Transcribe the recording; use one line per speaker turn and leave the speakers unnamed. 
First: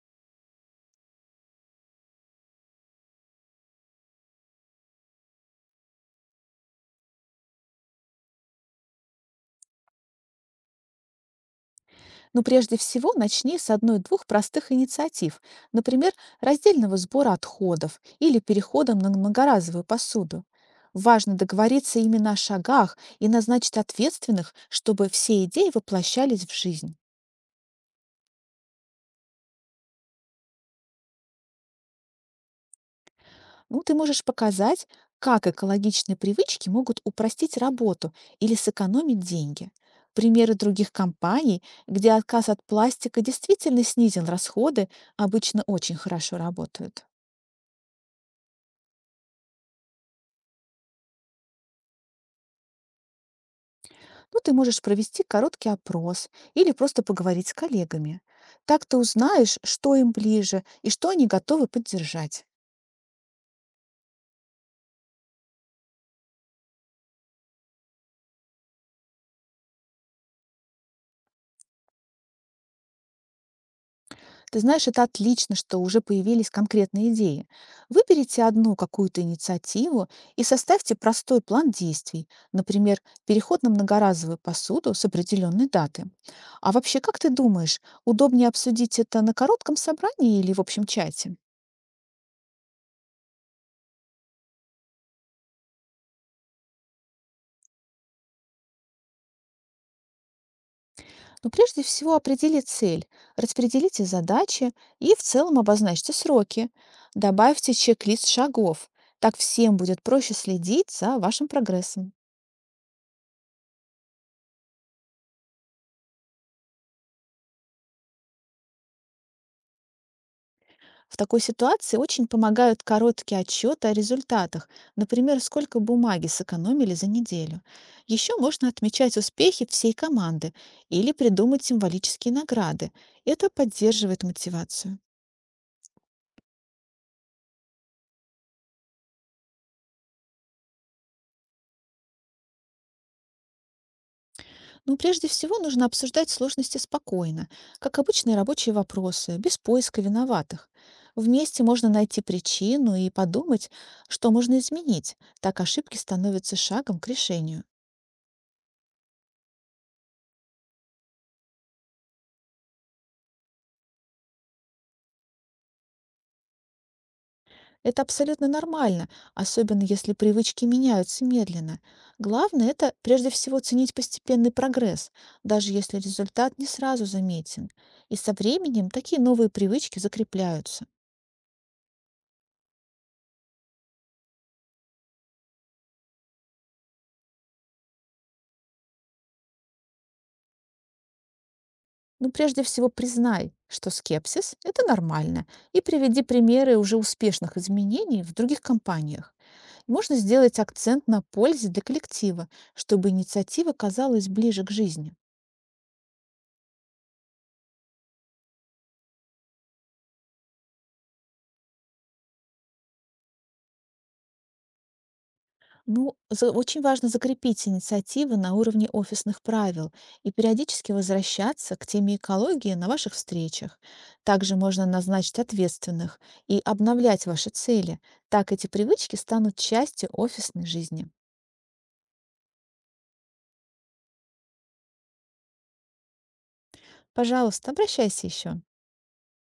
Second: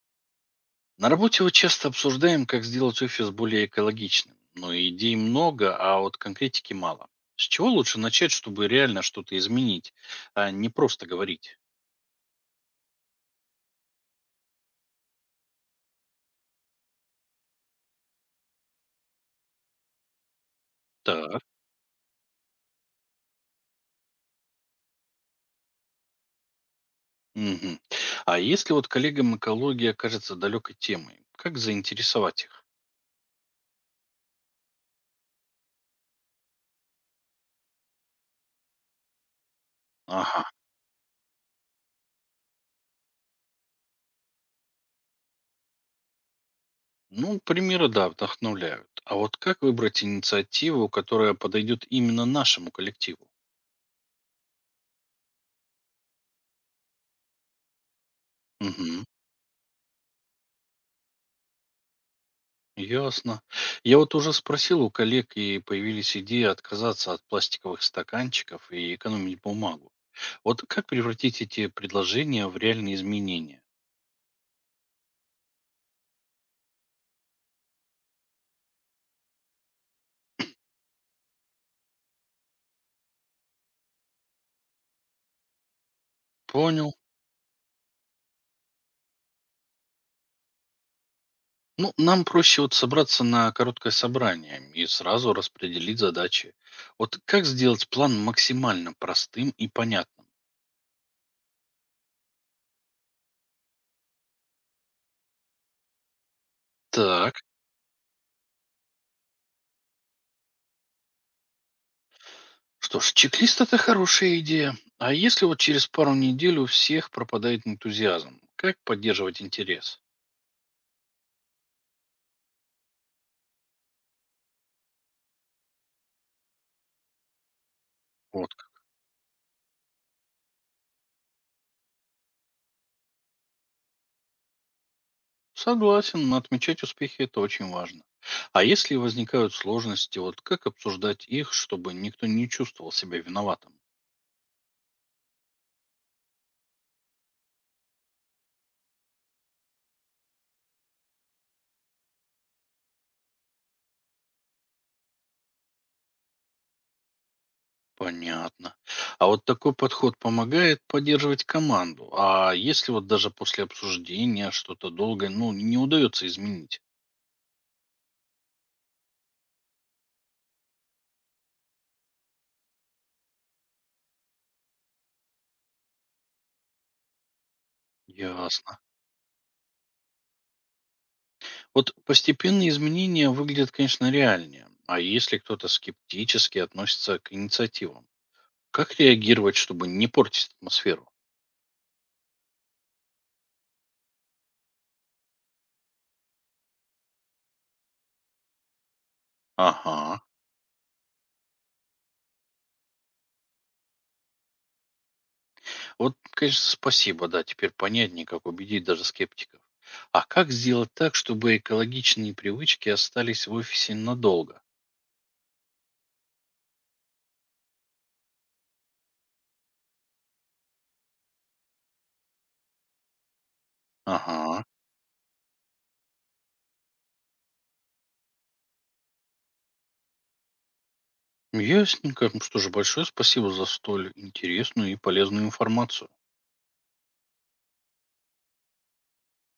На работе вот часто обсуждаем, как сделать офис более экологичным. Но идей много, а вот конкретики мало. С чего лучше начать, чтобы реально что-то изменить, а не просто говорить?
Но прежде всего начни с одной-двух простых инициатив, например, раздельного сбора отходов или перехода на многоразовую посуду. Важно
Так.
договориться именно о шагах и назначить ответственных, чтобы все идеи воплощались в жизнь.
Мгм. А если вот коллегам экология кажется далекой темой, как заинтересовать их?
Ну, ты можешь показать, как экологичные привычки могут упростить работу или сэкономить деньги.
Ага.
Примеры других компаний, где отказ от пластика действительно снизил расходы, обычно очень хорошо работают.
Ну, примеры, да, вдохновляют. А вот как выбрать инициативу, которая подойдет именно нашему коллективу?
Ну, ты можешь провести короткий опрос или просто поговорить с коллегами. Так ты
Мгм.
узнаешь, что им ближе и что они готовы поддержать.
Ясно. Я вот уже спросил у коллег, и появились идеи отказаться от пластиковых стаканчиков и экономить бумагу. Вот как превратить эти предложения в реальные изменения?
Ты знаешь, это отлично, что уже появились конкретные идеи. Выберите одну какую-то инициативу и составьте простой план действий, например, переход на многоразовую посуду с определенной даты. А
Понял.
вообще, как ты думаешь, удобнее обсудить это на коротком собрании или в общем чате?
Ну, нам проще вот собраться на короткое собрание и сразу распределить задачи. Вот как сделать план максимально простым и понятным?
Но прежде всего определи цель, распределите задачи и в целом обозначьте сроки.
Так,
Добавьте чек-лист шагов. Так всем будет проще следить за вашим прогрессом.
что ж, чек-лист это хорошая идея. А если вот через пару недель у всех пропадает энтузиазм, как поддерживать интерес?
В такой ситуации очень помогают короткие отчеты о результатах, например, сколько бумаги сэкономили за неделю. Еще
Вот
можно
как.
отмечать успехи всей команды или придумать символические награды. Это поддерживает мотивацию.
Согласен, отмечать успехи это очень важно. А если возникают сложности, вот как обсуждать их, чтобы никто не чувствовал себя виноватым?
Но прежде всего нужно обсуждать сложности спокойно, как обычные рабочие вопросы, без поиска виноватых. Вместе можно найти причину и подумать, что можно изменить. Так ошибки становятся шагом к решению.
Понятно. А вот такой подход помогает поддерживать команду. А если вот даже после обсуждения что-то долгое, ну, не удается изменить?
Это абсолютно нормально, особенно если привычки меняются медленно. Главное– это прежде всего ценить постепенный прогресс, даже если результат не сразу заметен. И со
Ясно.
временем такие новые привычки закрепляются.
Вот постепенные изменения выглядят, конечно, реальнее. А если кто-то скептически относится к инициативам? Как реагировать, чтобы не портить атмосферу?
Ну, прежде всего, признай, что скепсис– это нормально, и приведи примеры уже успешных изменений в других компаниях. Можно
Ага.
сделать акцент на пользе для коллектива, чтобы инициатива казалась ближе к жизни.
Вот, конечно, спасибо, да, теперь понятнее, как убедить даже скептиков. А как сделать так, чтобы экологичные привычки остались в офисе надолго?
Ну, очень важно закрепить инициативы на уровне офисных правил и периодически возвращаться к теме экологии на ваших встречах. Также
Ага,
можно назначить ответственных и обновлять ваши цели. Так эти привычки станут частью офисной жизни.
ясненько. Ну что же, большое спасибо за столь интересную и полезную информацию.
Пожалуйста, обращайся еще.